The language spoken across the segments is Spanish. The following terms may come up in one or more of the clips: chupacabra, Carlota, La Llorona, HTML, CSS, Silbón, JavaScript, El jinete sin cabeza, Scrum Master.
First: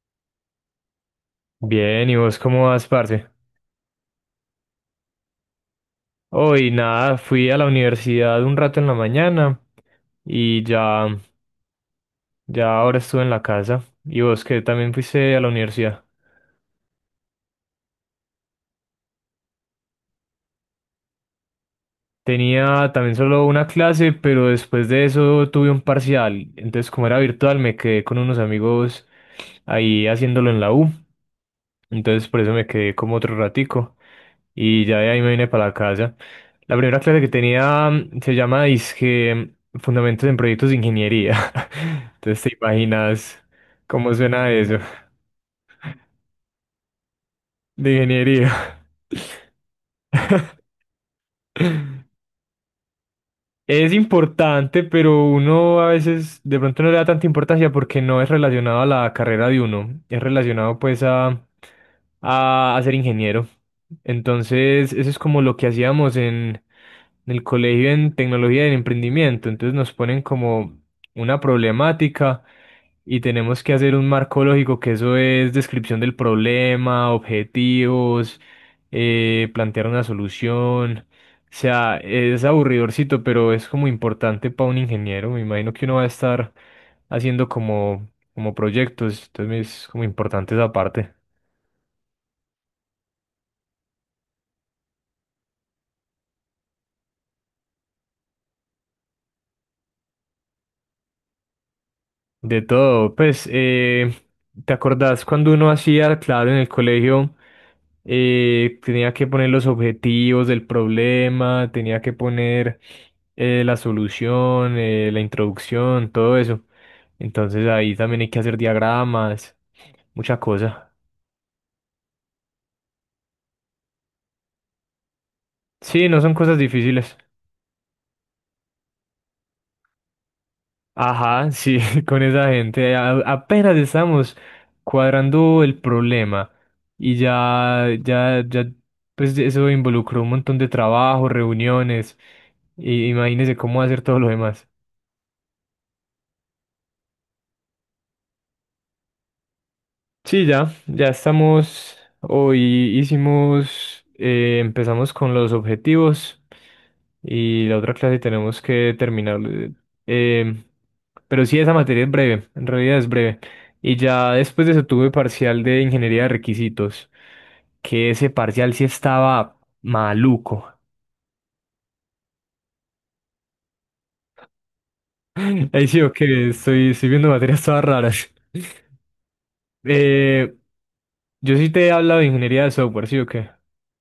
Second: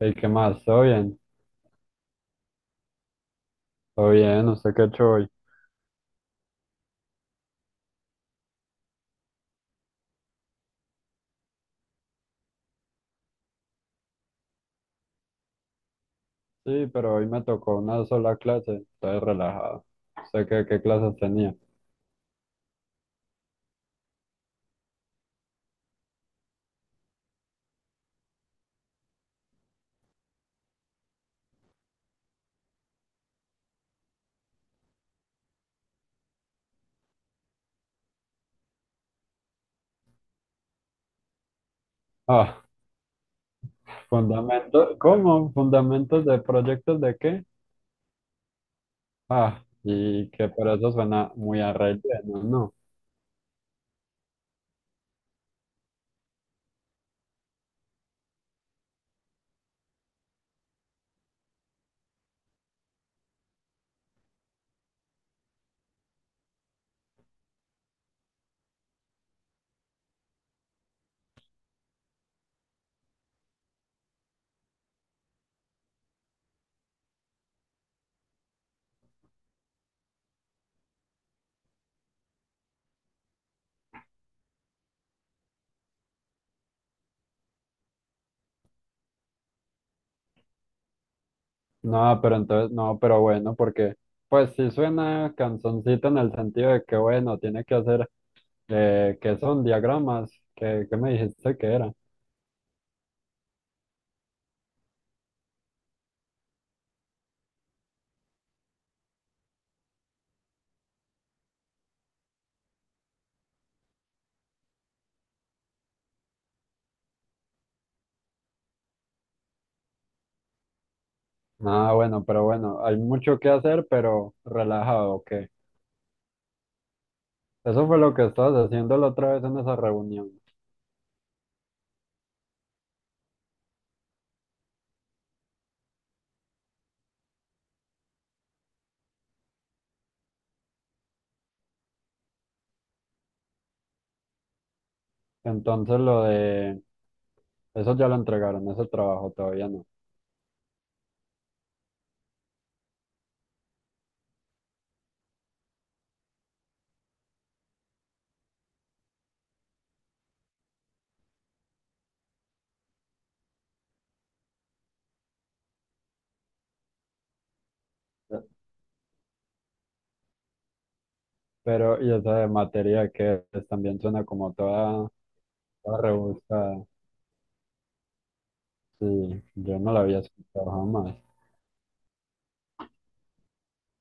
¿Y qué más? ¿Todo bien? Bien, ¿y vos cómo vas, parce? ¿Todo bien? ¿Usted qué ha hecho hoy? Hoy nada, fui a la universidad un rato en la mañana y ya ahora estuve en la casa. ¿Y vos que también fuiste a la universidad? Sí, pero hoy me tocó una sola clase. Estoy relajado. ¿Usted qué clases tenía? Tenía también solo una clase, pero después de eso tuve un parcial. Entonces, como era virtual, me quedé con unos amigos ahí haciéndolo en la U. Entonces, por eso me quedé como otro ratico. Y ya de ahí me vine para la casa. La primera clase que tenía se llama Disque Fundamentos en Proyectos de Ingeniería. Entonces te Ah, imaginas cómo suena eso fundamentos. ¿Cómo? ¿Fundamentos de proyectos de qué? de ingeniería. Ah, y que por eso suena muy a relleno, ¿no? Es importante, pero uno a veces de pronto no le da tanta importancia porque no es relacionado a la carrera de uno. Es relacionado pues a, a ser ingeniero. Entonces eso es como lo que hacíamos en el colegio en tecnología del emprendimiento. Entonces nos ponen como una problemática. Y tenemos que hacer un marco lógico, que eso es descripción del problema, objetivos, plantear una solución. O sea, es aburridorcito, pero es como importante para un ingeniero. Me imagino que uno va a estar haciendo como proyectos, entonces es como importante esa parte. Pero bueno, porque pues sí suena canzoncito en el sentido de que bueno, tiene que hacer, que son diagramas, que me dijiste que era. De todo, pues, ¿te acordás cuando uno hacía, claro, en el colegio, tenía que poner los objetivos del problema, tenía que poner la solución, la introducción, todo eso. Entonces ahí también hay que hacer diagramas, mucha cosa. Ah, bueno, pero bueno, hay mucho que hacer, pero relajado, ok. Sí, no son cosas difíciles. Eso fue lo que estabas haciendo la otra vez en esa reunión. Ajá, sí, con esa gente apenas estamos cuadrando el problema y ya, ya, ya, pues eso involucró un montón de trabajo, reuniones, y imagínese cómo hacer todo lo demás. Entonces lo de... Eso ya lo entregaron, ese trabajo todavía no. Sí, ya estamos, hoy empezamos con los objetivos. Y la otra clase tenemos que terminar. eh, pero sí, esa materia es breve, en realidad es breve. Y ya después de eso tuve parcial de ingeniería de requisitos, que ese Eh, parcial sí estaba maluco. Pero, y esa de materia que es, también suena como toda, Ahí toda sí, ok, rebuscada. estoy viendo materias todas raras. Sí, yo no la había Eh, escuchado jamás. yo sí te he hablado de ingeniería de software, ¿sí o qué?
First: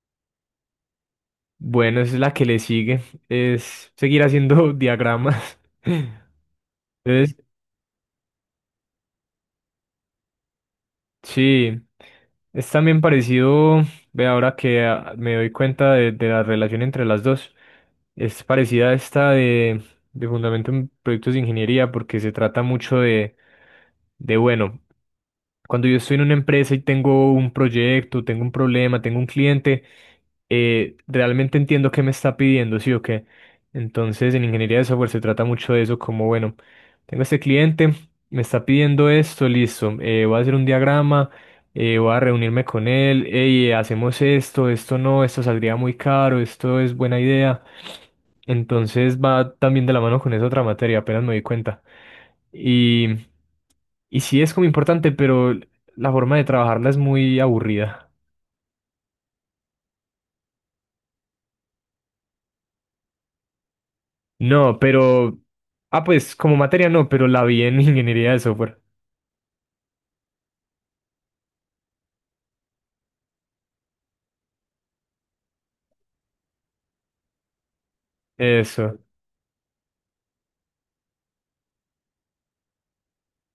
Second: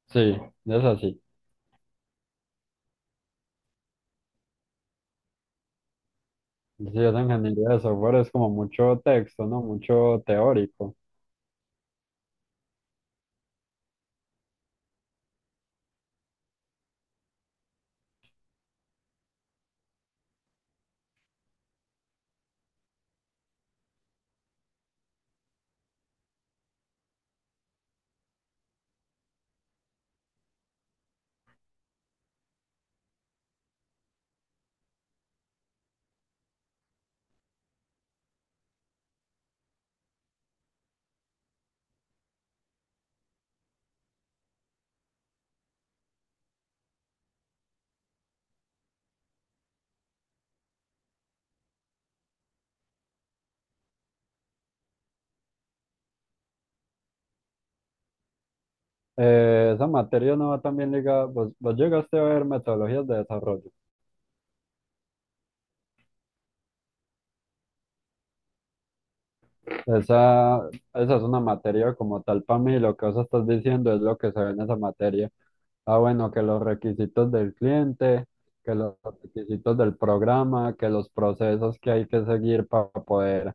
Sí, es así. Bueno, es la que le sigue, es seguir haciendo diagramas. Sí, esa Entonces, ingeniería de software es como mucho texto, ¿no? Mucho teórico. sí, es también parecido, ve ahora que me doy cuenta de la relación entre las dos, es parecida a esta de Fundamento en Proyectos de Ingeniería porque se trata mucho de bueno. Cuando yo estoy en una empresa y tengo un proyecto, tengo un problema, tengo un cliente, realmente entiendo qué me está pidiendo, ¿sí o qué? Entonces, en ingeniería de software se trata mucho de eso, como, bueno, tengo este cliente, me está pidiendo esto, listo, voy a hacer un diagrama, voy a reunirme con él, hey, hacemos esto, esto no, esto saldría muy caro, esto es buena idea. Entonces va también de la mano con esa otra materia, apenas me di cuenta. Y y sí es como importante, pero la forma de trabajarla es muy aburrida. Esa materia no va también ligada. ¿Vos llegaste a ver metodologías de desarrollo? No, pero. Ah, pues como materia no, pero la vi en ingeniería de software. Esa, esa es una materia como tal para mí, lo que vos estás diciendo es lo que se ve en esa materia. Ah, bueno, que los requisitos del cliente, que los Eso. requisitos del programa, que los procesos que hay que seguir para poder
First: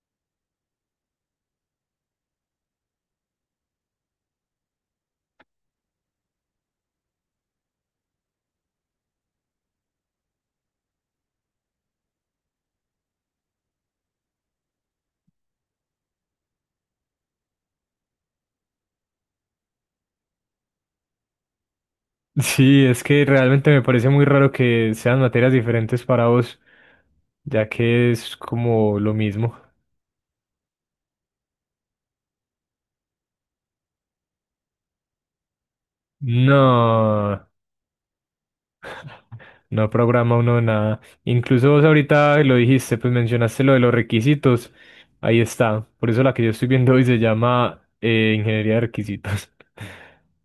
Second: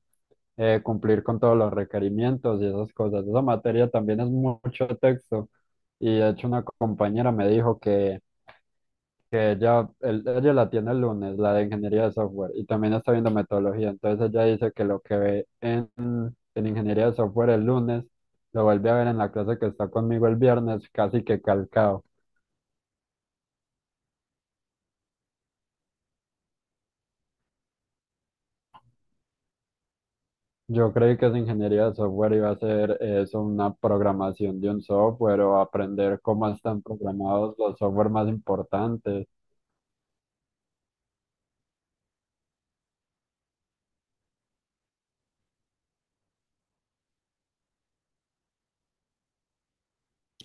cumplir con todos los requerimientos y esas cosas. Esa materia también es mucho texto. Y de hecho una compañera me dijo que ella, ella la tiene el lunes, la de ingeniería de software, y también está viendo metodología. Entonces ella dice que lo que ve en ingeniería de software el lunes, lo vuelve a ver en la clase que está conmigo el viernes, casi que calcado. Sí, es que realmente me parece muy raro que sean materias diferentes para vos, ya que es como lo mismo. Yo creí que esa ingeniería de software iba a ser eso, una programación de un software o aprender cómo están No, programados los software más importantes. no programa uno nada. Incluso vos ahorita lo dijiste, pues mencionaste lo de los requisitos. Ahí está. Por eso la que yo estoy viendo hoy se llama Ingeniería de Requisitos.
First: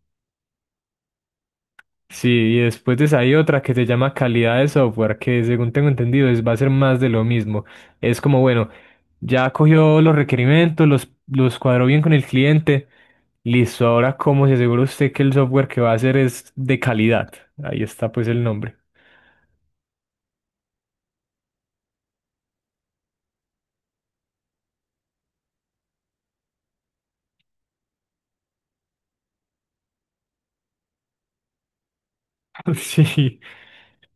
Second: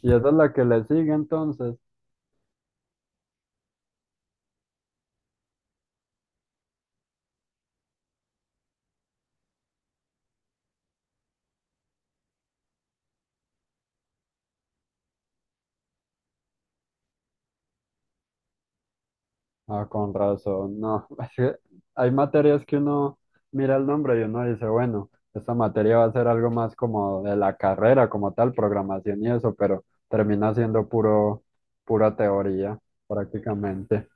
Y esa es la que le sigue entonces. Sí, y después de esa hay otra que se llama calidad de software, que según tengo entendido es, va a ser más de lo mismo. Es como, bueno, ya cogió los requerimientos, los cuadró bien con el cliente. Listo, ahora cómo se asegura usted que el software que va a hacer es de calidad. Ahí está pues el nombre. Ah, con razón, no. Es que hay materias que uno mira el nombre y uno dice, bueno, esta materia va a ser algo más como de la carrera, como tal, programación y eso, pero termina siendo puro, pura teoría, Sí, prácticamente.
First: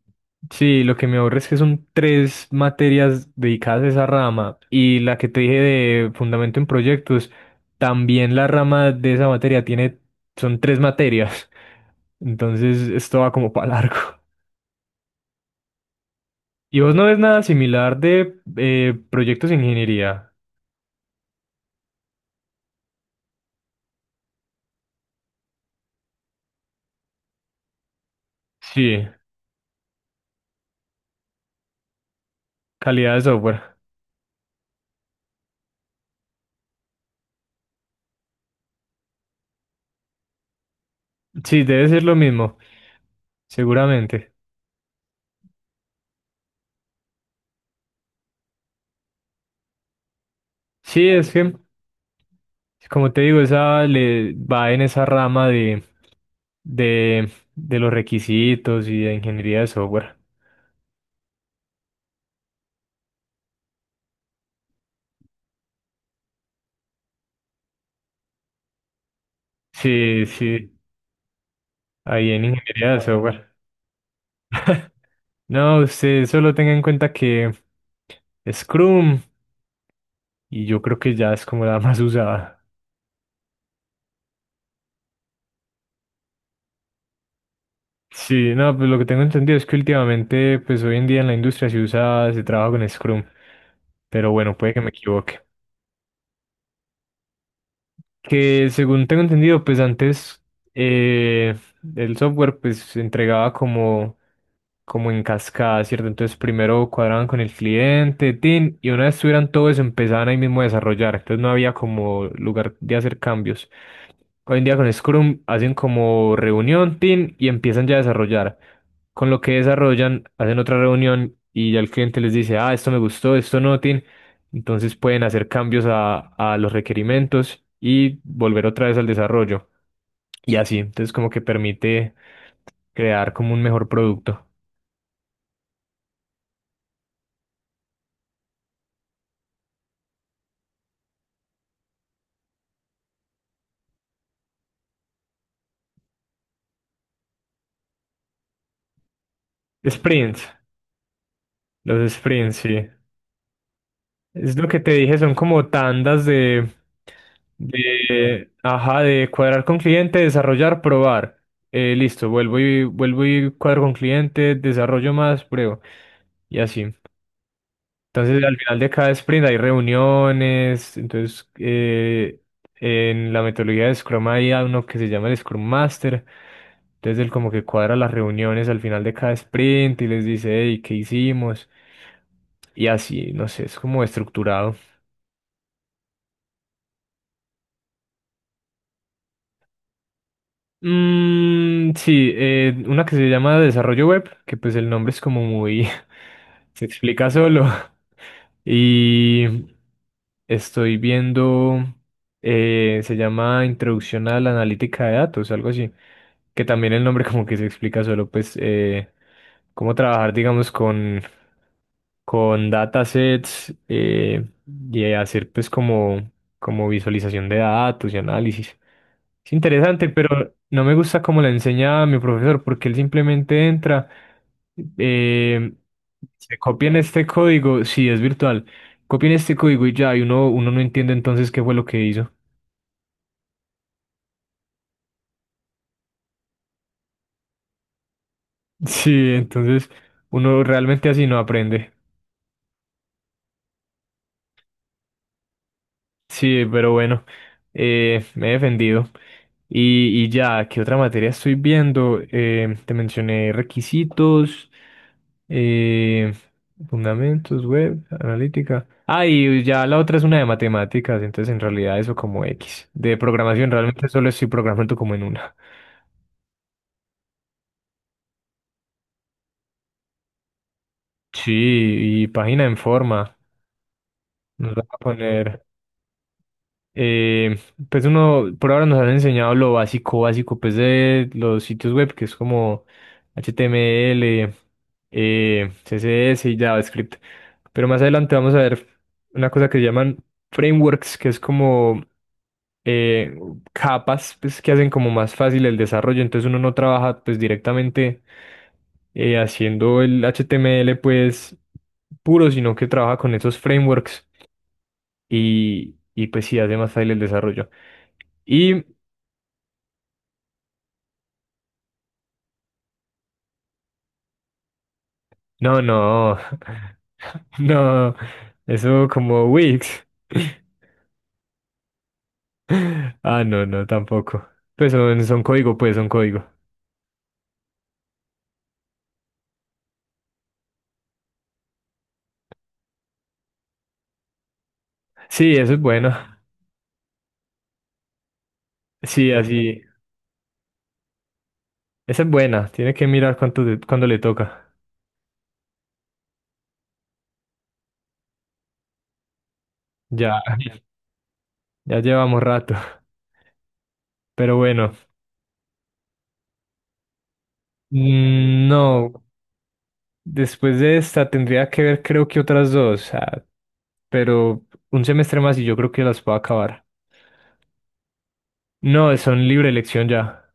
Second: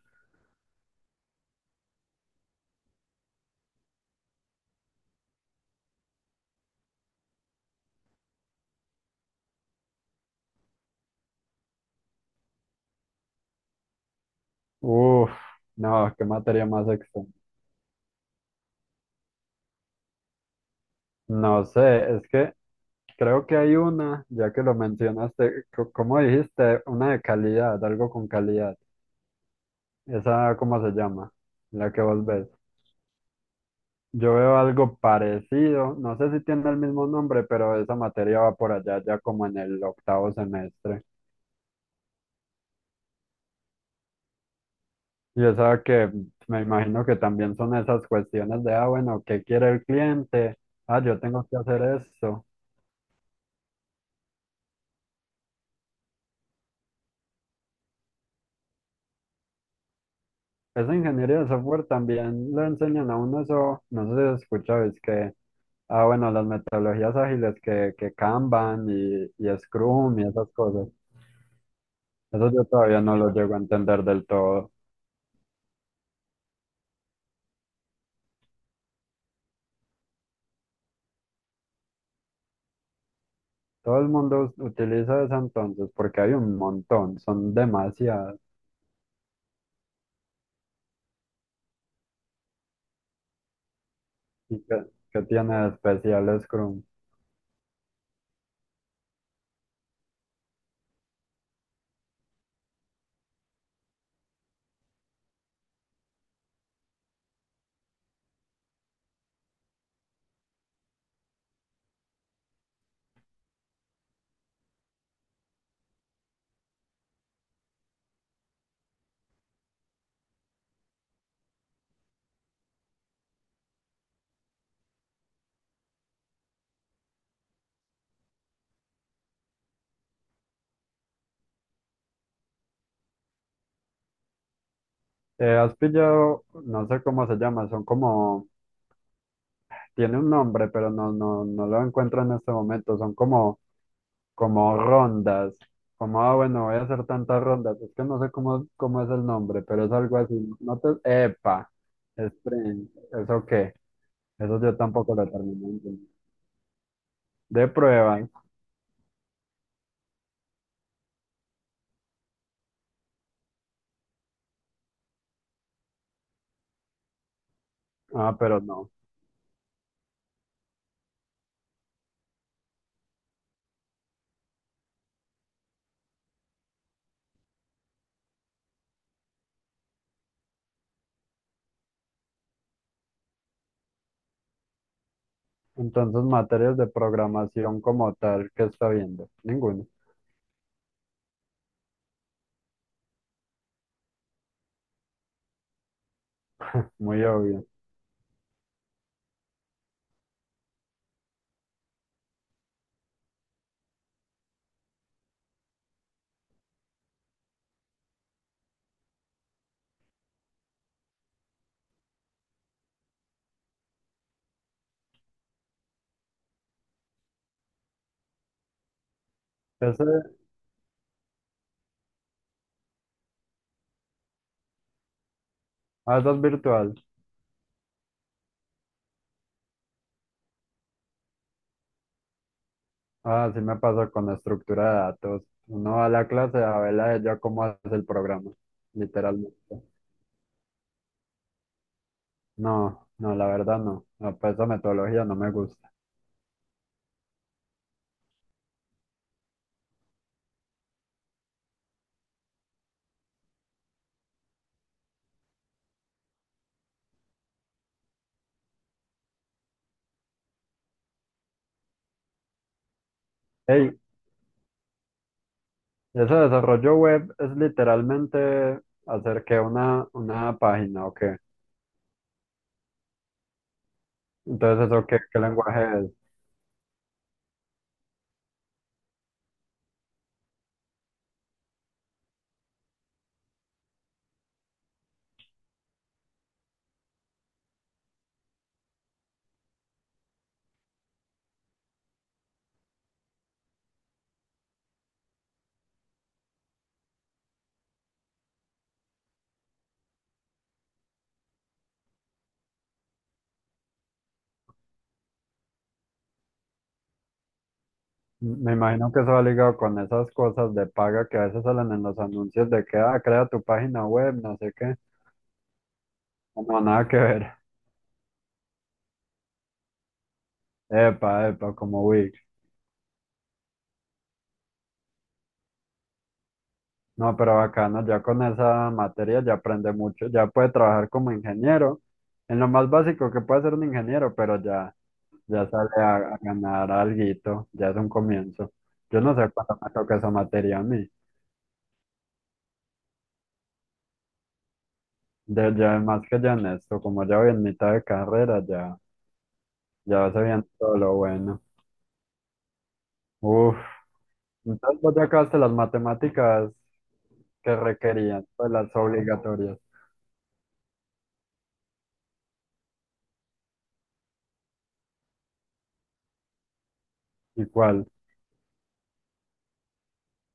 sí, lo que me aburre es que son tres materias dedicadas a esa rama y la que te dije de fundamento en proyectos, también la rama de esa materia tiene, son tres materias. Entonces, esto va como para largo. Uf, no, qué materia ¿Y más vos no ves extensa. nada similar de proyectos de ingeniería? No sé, es que creo que hay una, ya que lo mencionaste, ¿cómo dijiste? Una de calidad, algo con calidad. Sí, ¿Esa cómo se llama? La que vos ves. calidad de software. Yo veo algo parecido, no sé si tiene el mismo nombre, pero esa materia va por allá ya como en el octavo semestre. Sí, debe ser lo mismo, seguramente. Y esa que me imagino que también son esas cuestiones de, ah, bueno, ¿qué quiere el cliente? Ah, Sí, yo es tengo que, que hacer esto. como te digo, esa le va en esa rama de los requisitos y de ingeniería de software. Esa ingeniería de software también le enseñan a uno eso, no sé si lo escuchabais que, ah, bueno, las metodologías ágiles que Kanban y Scrum Sí, y esas sí, cosas. ahí en Eso yo ingeniería de todavía no lo software. llego a entender del todo. No, usted solo tenga en cuenta que Scrum, y yo creo que ya es como la más usada. Todo el mundo utiliza esa entonces porque hay un montón, son demasiadas. Sí, no, pues lo que tengo entendido es que últimamente, pues hoy en día en la industria se usa, se trabaja con Scrum, pero bueno, ¿Y puede que me qué equivoque. tiene de especial Scrum? Que según tengo entendido, pues antes eh, el software pues se entregaba como en cascada, ¿cierto? Entonces primero cuadraban con el cliente, tin, y una vez tuvieran todo eso empezaban ahí mismo a desarrollar, entonces no había como lugar de hacer cambios. Hoy en día con Scrum hacen como reunión, team, y empiezan ya a desarrollar. Con lo que desarrollan, hacen otra reunión y ya el cliente les dice, ah, esto me gustó, esto no, team. Entonces pueden hacer cambios a los requerimientos y volver otra vez al desarrollo. Y así, entonces como que permite crear como un mejor producto. Has pillado, no sé cómo se llama, son como, tiene un nombre, pero no lo encuentro en este momento, son como, como rondas, como, ah, bueno, voy a hacer tantas rondas, es que no sé cómo, cómo es el nombre, pero es algo así, Sprints, no te, epa, los sprints, sí. sprint, ¿eso qué? Es Eso lo yo que te tampoco dije, lo son terminé como de entender. tandas De pruebas, ajá, de cuadrar con cliente, desarrollar, probar. Listo, vuelvo y vuelvo y cuadro con cliente, desarrollo más, pruebo y así. ah, Entonces, al pero final de no. cada sprint hay reuniones. Entonces, en la metodología de Scrum hay a uno que se llama el Scrum Master. Entonces, él como que cuadra las reuniones al final de cada sprint y les dice, hey, ¿qué hicimos? Y así, no sé, es como estructurado. Entonces, materias de programación como tal, ¿qué está viendo? Ninguno, Mm, sí, una que se llama Desarrollo Web, que pues el nombre es como muy. Se muy explica solo. obvio. Y estoy viendo. Se llama Introducción a la Analítica de Datos, algo así. Que también el nombre como que se explica solo, pues, cómo trabajar, digamos, con datasets y hacer pues como visualización de datos y análisis. Es interesante, Ese, pero no me gusta cómo la enseña mi profesor, porque él simplemente entra, eh, ah, eso es se copian virtual. este código, sí, es virtual, copian este código y ya, y uno no entiende entonces qué fue lo que hizo. Ah, sí me pasa con la estructura de datos. Uno va a la clase a ver a ella cómo hace el programa, Sí, literalmente. entonces uno realmente así no aprende. No, la verdad no. No, pues esa metodología no me gusta. Sí, pero bueno, me he defendido. Y ya, ¿qué otra materia estoy viendo? Te mencioné requisitos. Eh, fundamentos, web, analítica. Ah, y ya la otra es una de matemáticas, entonces en realidad eso como X. De programación Hey, realmente solo estoy programando como en una. ese desarrollo web es literalmente hacer que una página o qué. Sí, y página en forma. Nos van Entonces, a ¿eso qué poner, lenguaje es? eh, pues uno, por ahora nos han enseñado lo básico, básico, pues de los sitios web, que es como HTML, CSS y JavaScript. Pero más adelante vamos a ver una cosa que llaman frameworks, que es como eh, capas pues, que hacen como más fácil el desarrollo. Entonces uno no trabaja pues directamente haciendo el HTML pues puro, sino que trabaja con esos frameworks y pues sí hace más fácil el desarrollo. Me Y imagino que eso va ligado con esas cosas de paga que a veces salen en los anuncios de que, ah, crea tu página web, no sé qué. no, no, No, nada que ver. no, eso como Wix. Epa, epa, como Wix. Ah, no, no, tampoco. Pues son código, pues son código. No, pero bacano, ya con esa materia ya aprende mucho, ya puede trabajar como ingeniero, en lo más básico que puede ser un ingeniero, pero ya, Sí, ya eso es sale bueno. A ganar alguito, ya es un comienzo. Yo Sí, no sé cuánto así. me toca esa materia a mí. Esa es buena. Tiene que mirar cuánto, cuándo le toca. De, ya más que ya en esto, como ya voy en mitad de carrera, ya, Ya, ya se viene todo lo bueno. ya llevamos rato. Uf. Pero bueno, Entonces vos ya acabaste las matemáticas que requerían, mm, pues las no, obligatorias. después de esta tendría que ver creo que otras dos, pero un semestre más y yo creo que las puedo acabar. ¿Y cuál? No, son libre elección ya,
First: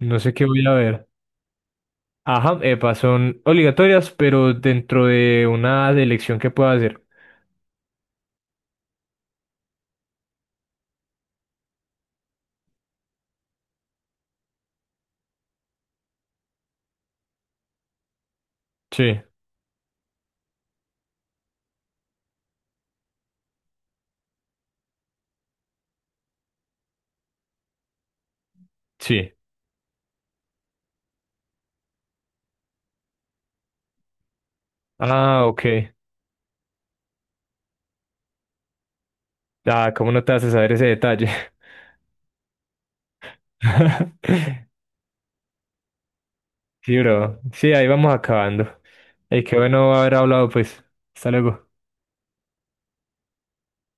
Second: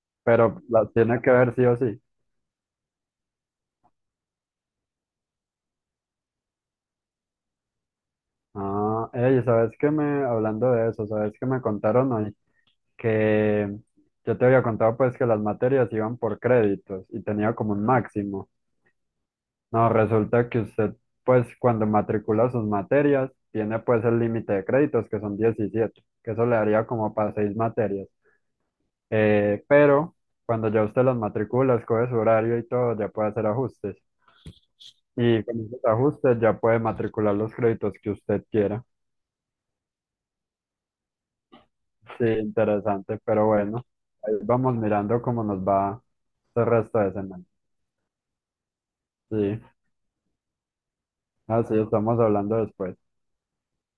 no sé qué Pero voy a las ver. tiene que ver sí o sí. Ajá, epa, son obligatorias, pero dentro de una elección que pueda hacer. Ah, ey, ¿sabes qué me, hablando de eso, ¿sabes qué me contaron hoy? Que yo te había contado pues que las materias iban por créditos y tenía como un máximo. Sí, No, resulta que usted pues cuando matricula sus materias tiene pues el límite de créditos que son 17 que eso le daría como para seis materias. sí. Pero cuando ya usted las matricula, escoge su horario y todo, ya puede hacer ajustes. Y Ah, con esos ok. ajustes ya puede matricular los créditos que usted quiera. Ah, ¿cómo no te haces saber ese detalle? Sí, interesante, pero bueno, ahí vamos mirando cómo nos va el Sí, resto de bro. semana. Sí, ahí vamos acabando. Y qué Sí, bueno haber hablado, pues. Hasta luego. así estamos hablando después.